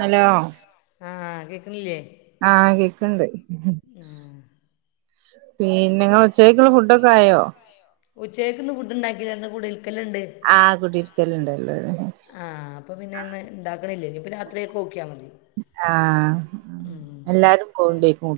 Hello ആഹ് കേക്ക്ന്നില്ലെ ആഹ് കേക്ണ്ട് പിന്നെങ്ങ ഉച്ചേക്കുള്ള ഫുഡൊക്ക ആയോ ഉചേക്കിന്ന് ഫുഡിണ്ടാക്കില്ലാര്ന്നു ഇന്ന് കുടിയിരിക്കലിണ്ട് ആഹ് കുടിയിരിക്കലിണ്ടല്ലോ ലേ ആഹ് അപ്പൊ പിന്നെന്ന് ഇണ്ടാക്കണില്ലേ ഇനിപ്പ രാത്രിയേക്ക് നൊക്കിയാ മതി ആഹ് ഉം എല്ലാരും പോണ്ടോയ്ക്കും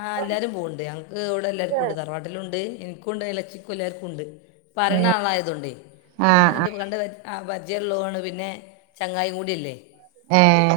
ആ ഹ് എല്ലാരും പൊവ്ണ്ട ഞങ്ങ്ക്ക് ഇവിടെ എല്ലാർക്കു ഉണ്ട് തറവാട്ടിലുണ്ട് എനിക്കു ഉണ്ട് എലച്ചിക്കു എല്ലാർക്കു ഉണ്ട് പറയ്ന്നാളായതുണ്ടെ ആഹ് ആഹ് നമ്മളായിട്ട് കണ്ട് [unintelligible] ആഹ് പരിജയൊള്ളൊണ് പിന്നെ ചങ്ങായി കൂടിയില്ലേ ഏയ്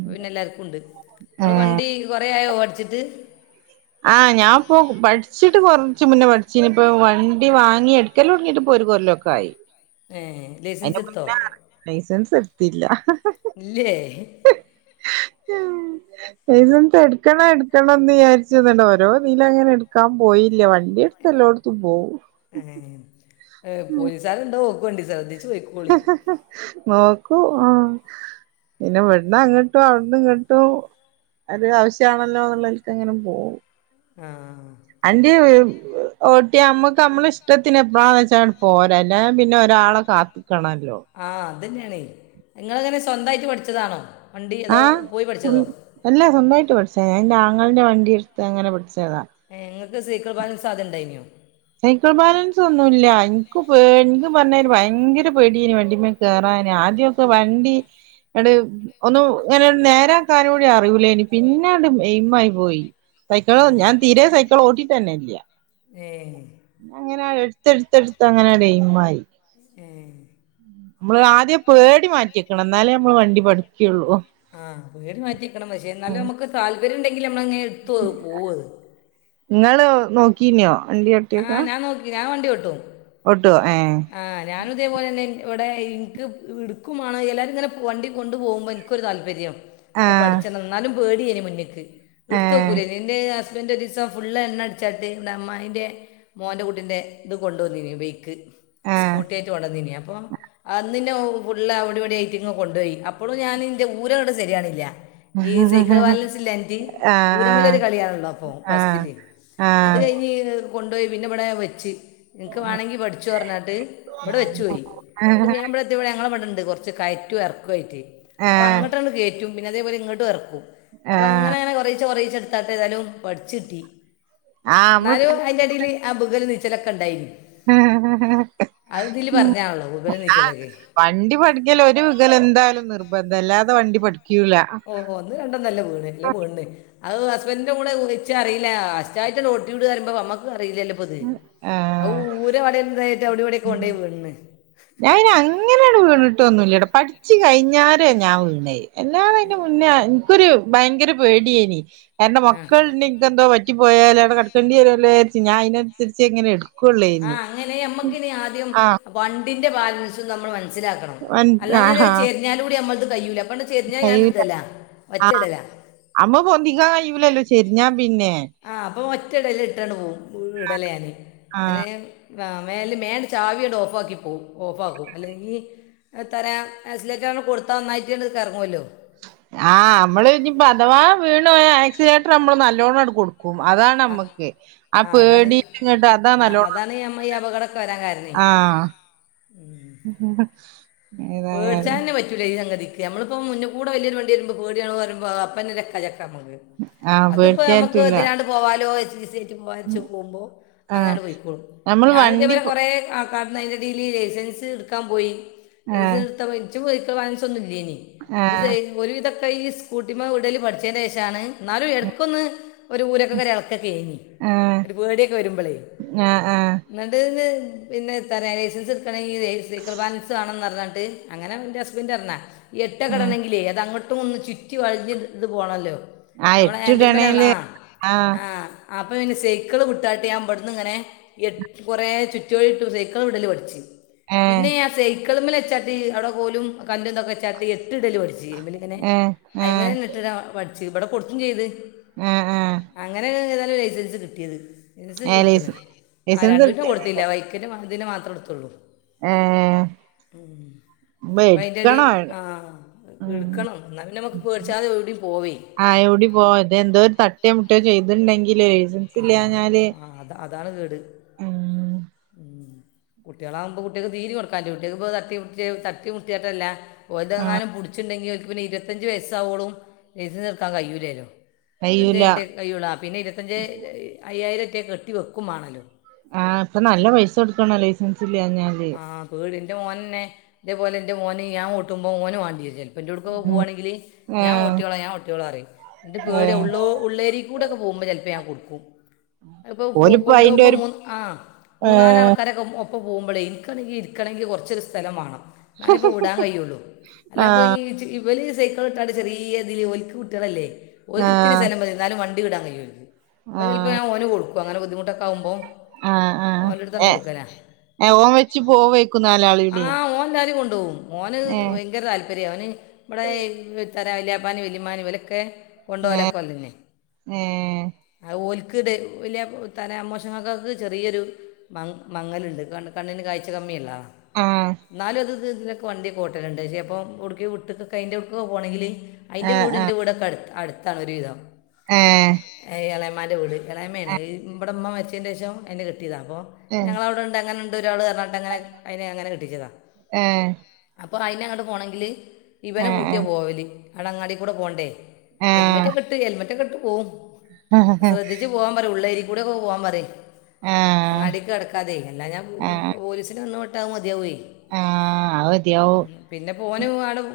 അപ്പ പിന്നെ എല്ലാർക്കു ഉണ്ട് നിങ്ങള് ഏഹ് വണ്ടി കൊറേ ആയോ ഓടിച്ചിട്ട് ആ ഹ് ഞാ ഇപ്പോ പട്ച്ചിട്ട് കൊറ്ച്ച് മുന്നേ പഠിച്ചു ഇനിപ്പൊ വണ്ടി വാങ്ങി എടു ക്കൽ തൊടങ്ങിട്ടിപ്പ ഒരു കൊല്ലൊക്കായി ഏ ലൈസൻസ് അതിൻ്റെ എടുത്തോ മുന്നെ ലൈസൻസെട്ത്തില്ല ഇല്ലേ ഉം [unintelligible] എട്ക്കണം എട്ക്കണം എന്ന് വിയാരിച് [unintelligible] ഓരോ തില അങ്ങനെ എടുക്കാ പോയില്ല വണ് ഇതെടുത്തെല്ലോടുത്തും പോവു ഏ പോലീസാരുണ്ടോ നോക്കൊണ്ടി ശ്രദ്ധിച്ചു പൊയ് നോക്കൂ ആഹ് പിന്നെ ഇവിട്ന്നങ്ങോട്ടും അവിട്ന്നിങ്ങോട്ടും ഒരു ആവശ്യ ആണല്ലോ എന്നുള്ളല്ക്ക് അങ്ങനെ പോവും ആഹ് അന്റെയാ വീട് [inaudible] ഓട്ടി നമ്മുക്ക് നമ്മള ഇഷ്ടത്തിന് എപ്പളാന്ന് വെച്ചാ പോരാ അല്ല പിന്നെ ഒരാള കാത്തിക്കണല്ലോ ആ ഹ്അത് തന്നെയാണെ ഇങ്ങളെങ്ങനെ സ്വന്തായ്ട്ട് പഠിച്ചതാണോ വണ്ടി അതോ ആഹ് പോയി പഠിച്ചതോ അല്ല സ്വന്തായിട്ട് പഠിച്ച ഞാ എന്റെ ആങ്ങളിൻ്റെ വണ്ടിയെടുത്ത് അങ്ങനെ പഠിച്ചതാ ഇങ്ങക്ക് സൈക്കിൾ ബാലൻസ് ആദ്യം ഇണ്ടായ്നു സൈക്കിൾ ബാലൻസ് ഒന്നു ഇല്ല എൻക്ക് പേ എനിക്ക് പറ്ഞ്ഞാല് ഭയ്ങ്കര പേടിയന് വണ്ടിമേ കേറാന് ആദ്യൊക്കെ വണ്ടി എട് ഒന്നും ഇങ്ങനെ നേരെ ആക്കാനൂടി അറിയൂല്ലാര്ന്നു പിന്നെ അങ്ങട് എയിമായി പോയി സൈക്കിള് ഏഹ് ഞാൻ തീരെ സൈക്കിൾ ഓട്ടിട്ട് തന്ന ഇല്ല ഏഹ് അങ്ങനെ എടുത്ത് എടുത്ത് എടുത്ത് അങ്ങനെ എയിമായി ഏയ് നമ്മള് ആ പഠിക്കുള്ളൂ ആഹ് പേടി മാറ്റിക്കണം പക്ഷെ ഉം എന്നാലും നമുക്ക് താല്പര്യം ഉണ്ടെങ്കിൽ നമ്മള അങ്ങനെ എടുത്തു പോവത് ഇങ്ങള് നോക്കീനോ വണ്ടി ആഹ് ഞാൻ നോക്കി ഞാൻ വണ്ടി ഓട്ടും ഒട്ടോ ഏ ആഹ് ഞാനും ഇതേപോലെ തന്നെ ഇവിടെ ഇനിക്ക് ഇടുക്കും മാണം എല്ലാവരും ഇങ്ങനെ വണ്ടി കൊണ്ടു പോകുമ്പോ ഒരു താല്പര്യം ആഹ് പഠിച്ചണംന്നാലും പേടിയേനി മുന്ന്ക്ക് ഏഹ് ഇട്ത്തക്കൂലെനി എന്റെ ഹസ്ബൻറ് ഒരീസം ഫുളള് എണ്ണ അടിച്ചാട്ട് ഇന്ന അമായിന്റെ മോന്റെ കുട്ടിന്റെ ഇത് കൊണ്ടുവന്നീ ബൈക്ക് സ്കൂട്ടി ആയിട്ട് കൊണ്ടുവന്നീന് അപ്പൊ അന്നിന്നെ ഫുള്ള് അവിടെ ഇവിടെ ഐറ്റിങ്ങനെ കൊണ്ടുപോയി അപ്പോളും ഞാനിന്റെ ഊര ഇങ്ങട്ട് ശരിയാണില്ല ഈ സൈക്കിൾ ആഹ് ബാലൻസ് ഇല്ലാഞ്ഞിട്ട് ഈ ആഹ് ഊരമലൊരു കളിയാണല്ലോ അപ്പൊ ആഹ് ഫസ്റ്റില് അത് ആഹ് കഴിഞ്ഞ് കൊണ്ടൊയി പിന്നെ ഇവിടെ വെച്ച് നിനക്ക് വേണമെങ്കി പഠിച്ചോ പറഞ്ഞുങ്ങാണ്ട് ട്ട് ഇവിടെ വെച്ചു പോയി എന്നിട്ട് ആഹ് പിന്നെ [unintelligible] ഞങ്ങളെ വിടെ ഉണ്ട് കൊറച്ച് കയറ്റം ഇറക്കം ആയിറ്റ് അപ്പൊ ആഹ് അങ്ങട്ട് കേറ്റും രുഭിനൻ്റെ പോലെ ഇങ്ങട്ടുർക്കും അപ്പ ആഹ് ങ്ങനെങ്ങനെ കൊറേചേ കൊറേചേ ത്താത്ത എതാലും പട്ച്ചിട്ടി ആഹ് ന്നാലു നമ്മള് ഐന്റെ ടേല് ആഹ് ബുക്കലും നീച്ചലൊക്കെണ്ടായ്ന്ന് ഹ്ഹ്ഹ്ഹ്ഹ് അഅ്തില് പറഞ്ഞാൺല്ലോ വിഗലും നിച്ചലൊക്കെ വണ്ടി പഠിക്കൽ ഒര് വിങ്കലന്തായലും നിർബന്ധല്ലാതെ വണ്ടി പഠിക്യൂല ഓഹോ ഒന്നു രണ്ടൊന്നല്ല വീണ് ല്ല വീൺണ് അഅ് ഹസ്ബൻന്റിന്റെ കൂടെ പോയിറ്റ റീല്ലാ ഫസ്റ്റായിട്ടന്ന് ഓട്യൂട് റിമ്പോ വമ്മക്ക് അറിലല്ലോ പ്പത് ഔ ആഹ് ഊര വളൻതായ്റ്റ വിടെവിടെക്കെ കൊണ്ടയി വീൺണ് ഞാൻ അങ്ങനെയങ് വീണിട്ടൊന്നു ഇല്ലട്ടൊ പഠിച്ചു കഴിഞ്ഞരേ ഞാൻ വീണേ എല്ലാ ഇന്റെ മുന്നേ ൻക്കൊരു ഭയങ്കര പേടിയെനി കാര്ണം ആ മക്കൾൻക്കന്താ പ റ്റി പോയാലാവടെ കടക്കണ്ടിരോല്ലോ യാര്ച് ഞായ്നൻസരിച്ങ്ങടു ആഹ് അങ്ങനെ നമ്മക്കിനി ആദ്യം ആഹ് വണ്ടിന്റെ ബാലൻസും നമ്മൾ മൻ സ്സിലാക്കണം അല്ലാഞ്ഞാ അത് ആഹ് ചെയ്യാ ഞ്ഞാലൂടി നമ്മൾത് കയൂലഅപ്പണ്ട് കയ്യൂല ചെരിഞ്ഞയ്ഞാൺടലാ ഒറ്റടലാ അമ്മ പൊന്തിക്കാകയ്യൂലല്ലോ ചെരിഞ്ഞാം പിന്നെ ആഹ് അപ്പൊ ഒറ്റടല് ഇട്ടൺ പോവും വു ഇടലാന് അല്ലേ ആഹ് ഞാൻ വാ മേല് മേൽ ചാവിയണ്ട്ഓഫാക്കി പോവും ഓഫ് ആക്കും അല്ലെങ്കി എത്തരാ എസ്‌ലേറ്റൺ കൊട്ത്താ ന്നായിറ്റ് തർങ്ങുല്ലോ ആഹ് അമ്മള് ഇഞ്ഞ് പ്പഅഥവാ വീണ് പോയാ ആക്സ് ലേട്ടർ അമ്മള് നല്ലോണൺ കൊട് ക്കും ആ അതാണമ്മക്ക് ആ അതാണ് ആപേടിങ്ങട്ട് അതാ നല്ലോണ ബരാൻ കാര്ണയ് ഉം പേട്ച്ചാന്നെ പ ലയ് സംഗതിക്ക് നമ്മളിപ്പോ മുന്ന്കൂടെ വല്യയൊരു വണ്ടി വര്മ്പോ പേട്യാണ് പറിമ്പോ ആഹ് [unintelligible] അത്പ്പോ പേടിക്കാൻ ഞമ്മക്ക് പറ്റൂല തിനാ പോവാലോ [unintelligible] പോവുമ്പോ ആഹ് അങ്ങെനൺ പെയ്ക്കോളും നമ്മള് ഞാനു വണ്ടി ഇതേപോലെ പോ കുറേ പാട്ട് ലൈൻ്റടേല് ലൈസൻസ് ട്ക്കാ മ്പോയി ആഹ് ലൈസത്തപോയ് ഇച്ച് സൈക്കിൾ ബാലൻസൊന്നുല്യേനി ത് ആഹ് സൈ ഒര് വിതൊക്കയ് സ്കൂട്ടിമ്മ വിടല് പഠിച്ചേന്റെഷാണ് ന്നാലും എടക്കൊന്ന് ഒരു ഊരൊക്കെ ഒരളക്കക്കേങ്ങി ആഹ് ഒരു പേടിക്കെ വരുമ്പളേ ആഹ് ആഹ് ന്നിട്ട്ന്നെ പിന്നെത്ത ലൈസൻസ് ട്ക്കണെങ്കി ലൈ സൈക്കിൾ ബാലൻസ് വാണന്നർ ന്നങ്ങട്ട് അങ്ങനെ ന്റെ ഹസ്ബന്റർഞ്ഞാ ആഹ് എട്ടക്കടണെങ്കിലേ അത് അങ്ങ ട്ടുംഒന്ന് ചുറ്റി വളഞ്ഞ് ഇത് പോണല്ലോ ആ നമ്മളെ ഹാന്റിൽമലാൺലാ എട്ടിടണേല് ആഹ് ആഹ് അപ്പൊ പിന്നെ സൈക്ക്ള് കിട്ടായ്ട്ട് ഞാം ബ്ട്ന്ന് ങ്ങനെ എൺ കൊറെ ചുറ്റുവഴിട്ടു സൈക്കള് വിടല് പഠിച്ച് ഏഹ് പിന്നെ ഞാസൈക്ക്ള്മ്മല്ച്ചാട്ടി അവ്ടെ കോലും കല്ലുതൊക്കെ ലാത്രി എട്ട്ടൽ പട്ച്ച് അയ്മന്ന്ങ്ങനെ ഏഹ് ഏഹ് അയ്മലന്ന്ട്ട് ആ പട്ച്ച് ഇപടെ കൊട്ക്കും ചിത് ആഹ് ആഹ് അങ്ങനെതാലും ലൈസൻസ് കിട്യേത് നസ് ഏഹ് ലൈസ ട്ത്ത്ണ് ആഹ് ലൈസൻസ് രണ്ടിന്റേം എടുത്ത്ണ് കൊട്ത്തില്ല ബൈക്ക് ഇതിൻ്റെ മാ തിനെ മാത്രം എട്ത്തുള്ളൂ ആഹ് ആഹ് അയ്ന്റടി ആ ഉം എട്ക്കണംന്നാപിന്നെ മക്ക് പേട്ച്ചാതെ എവിടെം പോവേ ആഹ് എവിടേം പോവ തെഎന്തോര് തട്ടെ മുട്ടേ ചെയ്ത്ണ്ടങ്കില് ലൈസൻസ് ആ ഇല്യാഞ്ഞാല് ആ, അത അതാണ് കേട് ഉം കുട്യോളാമ്പോ കുട്യേക്ക് തീരിം കൊട്ക്കാൻ്റു കുട്യേൾക്പ്പോ തട്ടി മുട്ടേ തട്ടിമുട്യേറ്റല്ല ആഹ് ഓൽതെങ്ങാനും പുട്ച്ണ്ടങ്കി ഓൽക്ക് പിന്നെ ഇരുപത്തഞ്ച് വയസ്സാവോളും ലൈസസ്ട്ക്കാൻ കയ്യൂലലോ കയ്യൂല രതൻഞ്ചേൻട്ടേ കയ്യൂള്ളു ആഹ് പിന്നെ ഇര്‌വത്തഞ്ച് അയ്യായിരേറ്റെ കെട്ടി വെക്കും മാണല്ലോ ആഹ് പ്പനല്ല പൈസൊട്ക്കണം ലൈസൻസില്ലാഞ്യാൽ ആഹ് പേടിന്റെ മോനന്നെ തേപോലെ ന്റെമോന് ഞാഓട്ടുമ്പോ ഓന് വാണ്ട്യേ രും ചെൽ ഇന്റോട്ക്കൊക്കെ പുവാണെങ്കില് ആഹ് ഞാഓട്ട്യോള ഞാഓട്ട്യോളറിയും ട്ട് പേട്യാവും ഏഹ് ഉള്ളോ ഉള്ളേരിക്കൂടക്കെ പോമ്പ ചെൽപ്പ ഞാകൊട്ക്കും അഅ്പ്പൊ പോ ഓലിപ്പോ അയിന്റെ കൊണ്ടോമ്പോ ഒരു മു ആ ഹ് മൂന്നാല് ഏഹ് ആൾക്കാരൊക്കെ ഒപ്പ പോവുമ്പളേ ഇരിക്കണെങ്കി കൊറച്ചൊരു സ്ഥലം വണം ന്നാലെപ്പ വിടാൻ കയുള്ളൂ അല്ലപ്പൊ ആഹ് ഈ ഇവല് സൈക്കളിട്ടാ ചെറിയ ഇതില് ഓല്ക്ക് കുട്ട്യേളല്ലേ ഓല്ക്കിത്തിരി ആഹ് സ്ഥലം മതിന്നാലും വണ്ടി ണ്ടി ടാൻ കയ്യും ഓല്ചെല്പ ആഹ് ഓന് കൊടുക്കും അങ്ങന ബുദ്ധിമുട്ടൊക്കെ ആകുമ്പോ ആഹ് ആഹ് ഓന്റെടുത്തണ് ഏഹ് കൊടുക്കല ഏഹ് ഓൻ വെച്ച് പോവേക്കും നാലാളീം കൂടി ആഹ് ഓൻ എല്ലാരേം കൊണ്ടോവും മോന് ഏഹ് ഭയങ്കര താല്പര്യ അവന് ഇവടെ തരാ വല്ലിപ്പാനേം വല്ലിമ്മാനേം ഓലൊക്കെ ഏഹ് കൊണ്ടോലൊക്കെ ഓതന്നെ ഏഹ് ആഹ് ഓൽക്ക്ട് വലിയ തല മ്മോശകാക്കക്ക് ചെറിയൊരു മ മങ്ങല്ണ്ട് കണ്ണ് കണ്ണിന് കാഴ്ച കമ്മിയിള്ളാ ആഹ് ന്നാലും അത് ഇതിനൊക്കെ വണ്ടി ഒക്കെ ഓട്ടലുണ്ട ചെലപ്പം ഉടുക്കി വീട്ടിക്കൊക്കായിട്ട് എവിട്ക്കെങ്കിലും പോണെങ്കിൽ അയിന്റെ ആഹ് വീടും ആഹ് ന്റെ വീടൊക്കെ അടുത്ത് അടുത്താണ് ഒരു വിധം ഏഹ് എളയമാന്റെ വീട് എളാമയാണ് ഇവിടെ ഉമ്മ മരിച്ചതിന്റെഷം അയിനെ കെട്ടിയത അപ്പോ ഏഹ് ഞങ്ങങ്ങള അവടെ ഉണ്ട് അങ്ങനെണ്ട് ഒരാൾ പറഞ്ഞിട്ട് അങ്ങന അയിനെ അങ്ങനെ കെട്ടിച്ചതാ ഏഹ് അപ്പൊ അയിന് അങ്ങട് പോണെങ്കില് ഇവനെ കൂട്ടിയ ഏഹ് പോവല് അവടെ അങ്ങാടി കൂടെ പോണ്ടേ ഹെൽമെറ്റ് ഏഹ് ഒക്കെ ഇട്ട് ഹെൽമെറ്റ് ഒക്കെ ഇട്ട് പോവും ശ്രദ്ധിച്ചു പോവാൻ പറയും ഉള്ളേരിയ കൂടെ പോവാൻ പറയും ആഹ് അങ്ങാടീക്ക് കടക്കാതെ അല്ലാ ഞാ ആഹ് പോലീസിന് വന്ന് പെട്ട അത് മതിയാവേ ആഹ് അത് മതിയാവും [unintelligible] പിന്നെപ്പോനും ആടും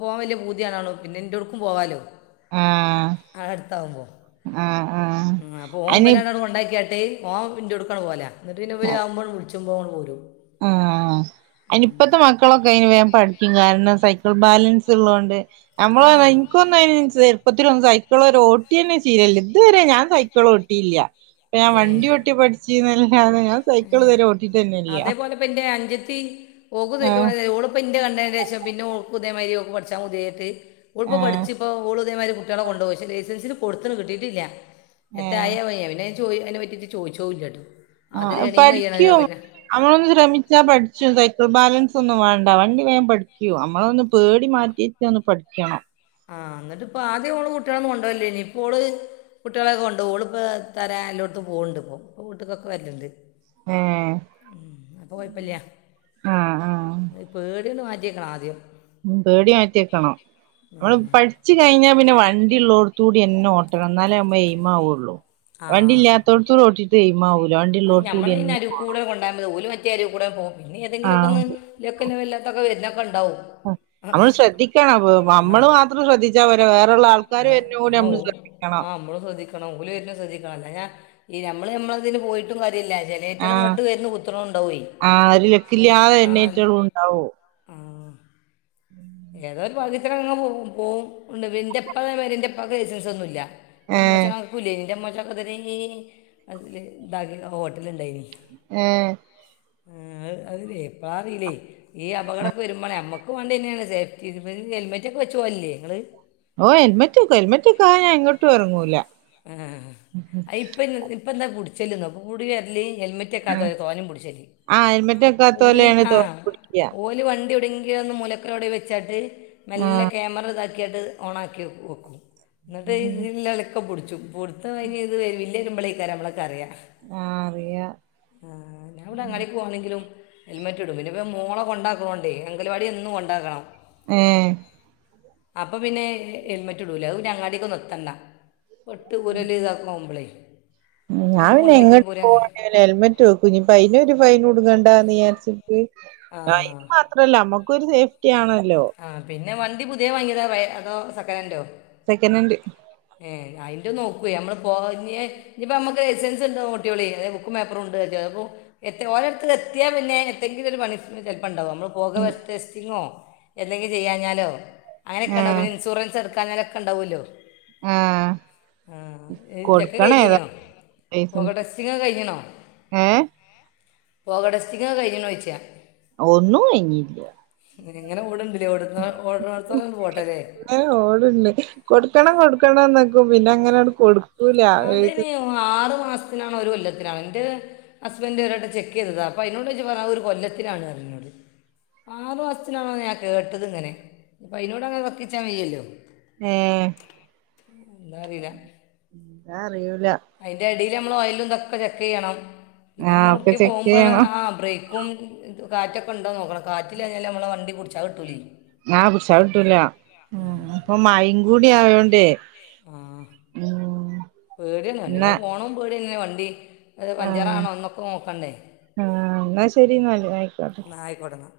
പോകാൻ വല്യ പൂതിയാണല്ലോ പിന്നെ എന്റോട്ക്കും പോവാല്ലോ ആഹ് അതട്ത്താവുമ്പോ ആഹ് ആഹ് ഉം അപ്പൊഓൻ അയിന് ഇവലെ ങ്ങട് കൊണ്ടാക്കിയാട്ട് ഓൻ ന്റോട്ക്ക് അങ്ങട് പോവല ഇന്നിട്ട് പിന്നെവര് ആവുമ്പോട് വിളിച്ചുമ്പോ ഓണ്ട് പോരും ആഹ് ഉം. അയിനിപ്പത്തെ മക്ക ക്കളൊക്കെ വേഗം പഠിക്കും കാരണം സൈക്കിൾ ബാലൻസ് ള്ളോണ്ട് നമ്മള് ആ ഒന്നും ആ, ഇനിക്കൊന്നും ചെറുപ്പത്തിൽ ഒന്നും സൈക്കിൾ വരെ ഓട്ടി തന്നെ ശീലല്ല ഇതുവരെ ഞാൻ സൈക്കിൾ ഓട്ടില്ലാ അപ്പൊ ഞാൻ ഏ വണ്ടി ഓട്ടി പഠിച്ചീന്നല്ലാതെ ഞാൻ സൈക്കിൾ ഇതുവരെ ഓട്ടിട്ടന്നെല്ല ഇപ്പന്റെ അഞ്ചത്തി ഓക്ക് സൈക്കിൾ വാങ്ങിത്‌ ഓളും പ്പന്റെ കണ്ടേന് ശേഷം പിന്നെ ഓൾക്കും ഇതേമായിരി ഓൾക്ക് പഠിച്ചാ പൂതിയായ്റ്റ് ഓള്പ ആഹ് പഠിച്. ഓളുപ്പതേമാരി കുട്ട്യേളെ കൊണ്ടോക പക്ഷെ ലൈസൻസിന് കൊടുത്ത്ണ് കിട്ടിട്ടില്ല. ഏഹ് എത്തായയായ പിന്നെ ചോയി അയിന പറ്റിട്ട് ചോദിച്ചതുല്ലട്ടോ. ആഹ് പഠിക്കും. നമ്മളൊന്ന് ശ്രമിച്ചാ പഠിച്ചു സൈക്കിൾ ബാലൻസ് ഒന്നും വേണ്ട വണ്ടി വേം പഠിക്കു നമ്മളൊന്ന് പേടി മാറ്റി. ചോ ഒന്ന് പഠിക്കണം. ആഹ് ന്നിട്ടിപ്പൊ ആദ്യം ഓള് കുട്ടികളൊന്നും കൊണ്ടോല്ലേനി ഇപ്പോള്. കുട്ടികളൊക്കെ കൊണ്ടോകും ഓളിപ്പോ തരാൻല്ലോട്ട് പോകണ്ട്പ്പോ വീട്ടിക്കൊക്കെ വർല്ണ്ട്. ഏ അപ്പൊ കൊഴപ്പില്ല. ആ ആ പേടിയൊന്ന് മാറ്റിയേക്കണം ആദ്യം. ഉ പേടി മാറ്റിയേക്കണം മ്മള് ഉം. പഠിച്ചു കഴിഞ്ഞാ പിന്നെ വണ്ടിള്ളോടത്തൂടി. എന്നു ഓട്ടണം ന്നാലേമ്മ എയിമാവുള്ളു. വണ്ടി ആഹ് ഇല്ലാത്തോടത്ത് ഓട്ടിട്ട് എയിമാവൂല വണ്ടിള്ളോട കൂടിന്നെ പോണം. കൂടെണ് കൊണ്ടയമതി ഓല് മറ്റേ അരൂകൂടെ പോകുംപിന്നെ ആ തെങ്കിലുംക്കെ ഒന്ന് ലക്കിന് ഇല്ലാത്തക്കെ വരുന്നൊക്കെ ണ്ടാവും. നമ്മള് ശ്രദ്ധിക്കണം നമ്മള് മാത്രം ശ്രദ്ധിച്ചാ പോരെ വേ. ആഓ ആഹ് അമ്മള് സ്രദ്ധിക്ക. ഓല് വെര്ന ശ്രദ്ധിക്കണംഅല്ലാഞ്ഞ ഈ നമ്മള് നമ്മളതില് പോയിട്ടും കാര്യല്ല. ആ അയ്റ്റള ഇങ്ങട്ട് വന്നു കുത്ത്ണുണ്ടവയ്. ആ ഒരു ലക്കില്ലാതെ ആഹ് എണ്ണീറ്റകളും ഉം ഏതൊരു ഭാഗ്യത്തിന് അങ്ങന പോകുംപോകുംന്ന ഇന്റപ്പതേമാതി രി ന്റപ്പാക്ക് ലൈസൻസൊന്നുല്ല. ഏ ന്റമ്മോശാകാക്കുംഇല്ലേയ് ന്റമ്മോ ശാക്കദരീ [unintelligible] ഹോട്ടല്ണ്ടായിന്. ഏ. ഹ് ഉം അറീല്ലേ എപ്പഴാറീലെ ഈ അപകടൊക്കെ വരുമ്പാണ് നമ്മക്ക് മാണ്ടിന്നേണ്. സേഫ്റ്റി [unintelligible] ഹെൽമെറ്റൊ ക്കെ വെച്ച് പോവലില്ലേ ങ്ങള്. ഓ ഹെൽമെറ്റ്ക്കും ഹെൽമറ്റക്കാതെ ഞാ എങ്ങോട്ടറങ്ങൂല. ആഹ്ഹ പ്പന് ഇപ്പന്താ കുടിച്ചല് നോ പ്പ കൂടി വെരല്. ഹെൽമെ [unintelligible] തോനിം പുട്ച്ചല് ആ അ ഹെൽമെറ്റ് അയന്നെ ഓല് വെക്കാത്തോലെയാണ് ആ തോനെ പിടിക്ക ഓറ്റ. വണ്ടിഎവിടേങ്കിലൊന്ന് മൂലക്കലെവിടേവെച്ചാട്ട് മെല്ലെക്യാമറത. ക്കിയാട്ട് ഓണാക്കിവെക്കും എന്നിട്ട് ആ ഇതിലില്ലോലെക്കെ പുട്. [unintelligible] ഇത് വര് ബില്ലെ യ്തുമ്പോലേക്കാരംനമ്മളൊക്ക അറിയാ. ആഹ് അറിയ ആഹ് ഞാവിലെങ്ങാടി. പോണെങ്കിലും ഹെൽമെറ്റ്ടും പിന്നെ മോള കൊണ്ടാക്ണോണ്ടേ അങ്കൽവാടി എന്നും കൊണ്ടാക്കണം. ഏ.. മ് അപ്പൊ പിന്നെ ഹെൽമെറ്റ്ടൂല അത്പിന്നെ അങ്ങാടിക്കൊന്നും എത്തണ്ട. പട്ട് ഊരല് ഇതാക്ക് മ്പ്ലൈ. ഞാൻ പിന്നെ എങ്ങട്ട് പോവാണേല് ഹെൽമെറ്റ് വെക്കും ഇനിപ്പ അയിനൊര് ഫൈന് കുടുങ്ങണ്ടാച്ചിട്ട്. ആ ആയിന് മാത്രല്ല നമ്മക്കൊരു സേഫ്റ്റി ആണല്ലോ. ആ പിന്നെ വണ്ടി പുതിയ വാങ്ങിയതാ റെ അതോ സെക്കനന്റോ. സെക്കനന്റ്. ഏഹ് അയിന്റെ നോക്കുഎനമ്മള് പോകഞ്. ഇഞ്ഞിപ്പൊ മ്മക്ക് ലൈസൻസ്ണ്ടോ ഓട്ട്യോളി അതെ ബുക്കുംപേപ്പറുണ്ട് പ്പോ. എത്തെ ഓരടത്ത് എത്തിയാ പിന്നെ എത്തെങ്കിലും ഒരു പണി. സും ന്നെ ചെല്പ്ണ്ടാവും നമ്മള് പോകവസ് ടെസ്റ്റിങ്ങോ എന്തെങ്കിലും ചെയ്യാഞ്ഞാലോ. അങ്ങനൊക്കെണ്ടാകും ആഹ് പിന്നെ ഇൻ സൂറൻസ് എടക്കാഞ്ഞാലാക്കെ ണ്ടാകോല്ലോ. ആ... ഹ് ആ ഇ ചെക്ക [unintelligible] പൊക ലൈസൻസ് ടെസ്റ്റിങ്ങൊക്ക കഴിഞ്ണൊ. ഏഹ് പോക ടെസ്റ്റിംങ് ക്കെ കഴിഞ്ഞ്നോയ്ച്ചാ. ഒന്നുംകഴിഞ്ഞില്ല്യ ഇങ്ങങ്ങനെ ഓടണ്ടിലെ ഓടന്നൊ ഓടണട് ത്തോളം പോട്ടെലേ എ ഓടുണ്ട് കൊടുക്കണം കൊടുക്കണംന്നക്കും പിന്ന ങ്ങനെട് കൊടു അത് ഇനിആറു മാസത്തിനാണോ ഒരു കൊല്ലത്തിനാണോ എന്റെ ഹസ്ബൻഡറ് ഒരുവട്ടംചെക്ക് ചെയ്തതാഅപ്പൊ അയി നോട് ചോദിച്ചപ്പോപറലാഞു ആഒരു കൊല്ലത്തിലാണ്പറഞ്ഞു ന്നോട് ആറു മാസത്തിനാണോ ഞാൻ കേട്ടത് ഇങ്ങനെ ഇനിപ്പോ അയിനോട് അങ്ങനെ വക്കിച്ചാൽ വയ്യല്ലോ ഏഹ്... ഉം എന്താറീ ല്ല ഉം ഞാ അറിയിൂല അതിന്റെ അടിൽ നമ്മള് ഒ യലും ഇതൊക്കെ ചെക്ക് ചെയ്യണം പിന്നെ ആഹ് നമ്മൾ ഒക്കെ എവ്ടുക്കി ചെക്ക് പോക്പോണ് ചെയ്യണം ആ ബ്രേക്ക് ക്കും ഇത് കാറ്റൊക്കെ ഉണ്ടോന്ന് നോക്കണം കാറ്റിലാഞ്ഞാല നമ്മളെ വണ്ടി കുടിച്ചാൽ കിട്ടൂല ഞാപിടിച്ചാകിട്ടൂല ഉം പ്പൊമഴീമ് കൂടി ആയോണ്ടേ ഉഉം പേട തന്നെ വണ്ടി പോണതും പേടിന്നെണ് വണ്ടി അത് ആഹ് പഞ്ചറാണോ ഒന്നൊക്കെ നോക്കണ്ടേ ആഹ് എന്നാ ശരി എന്നാല് ആയിക്കോട്ടെ എന്നാ ആയിക്കോട്ട എന്നാ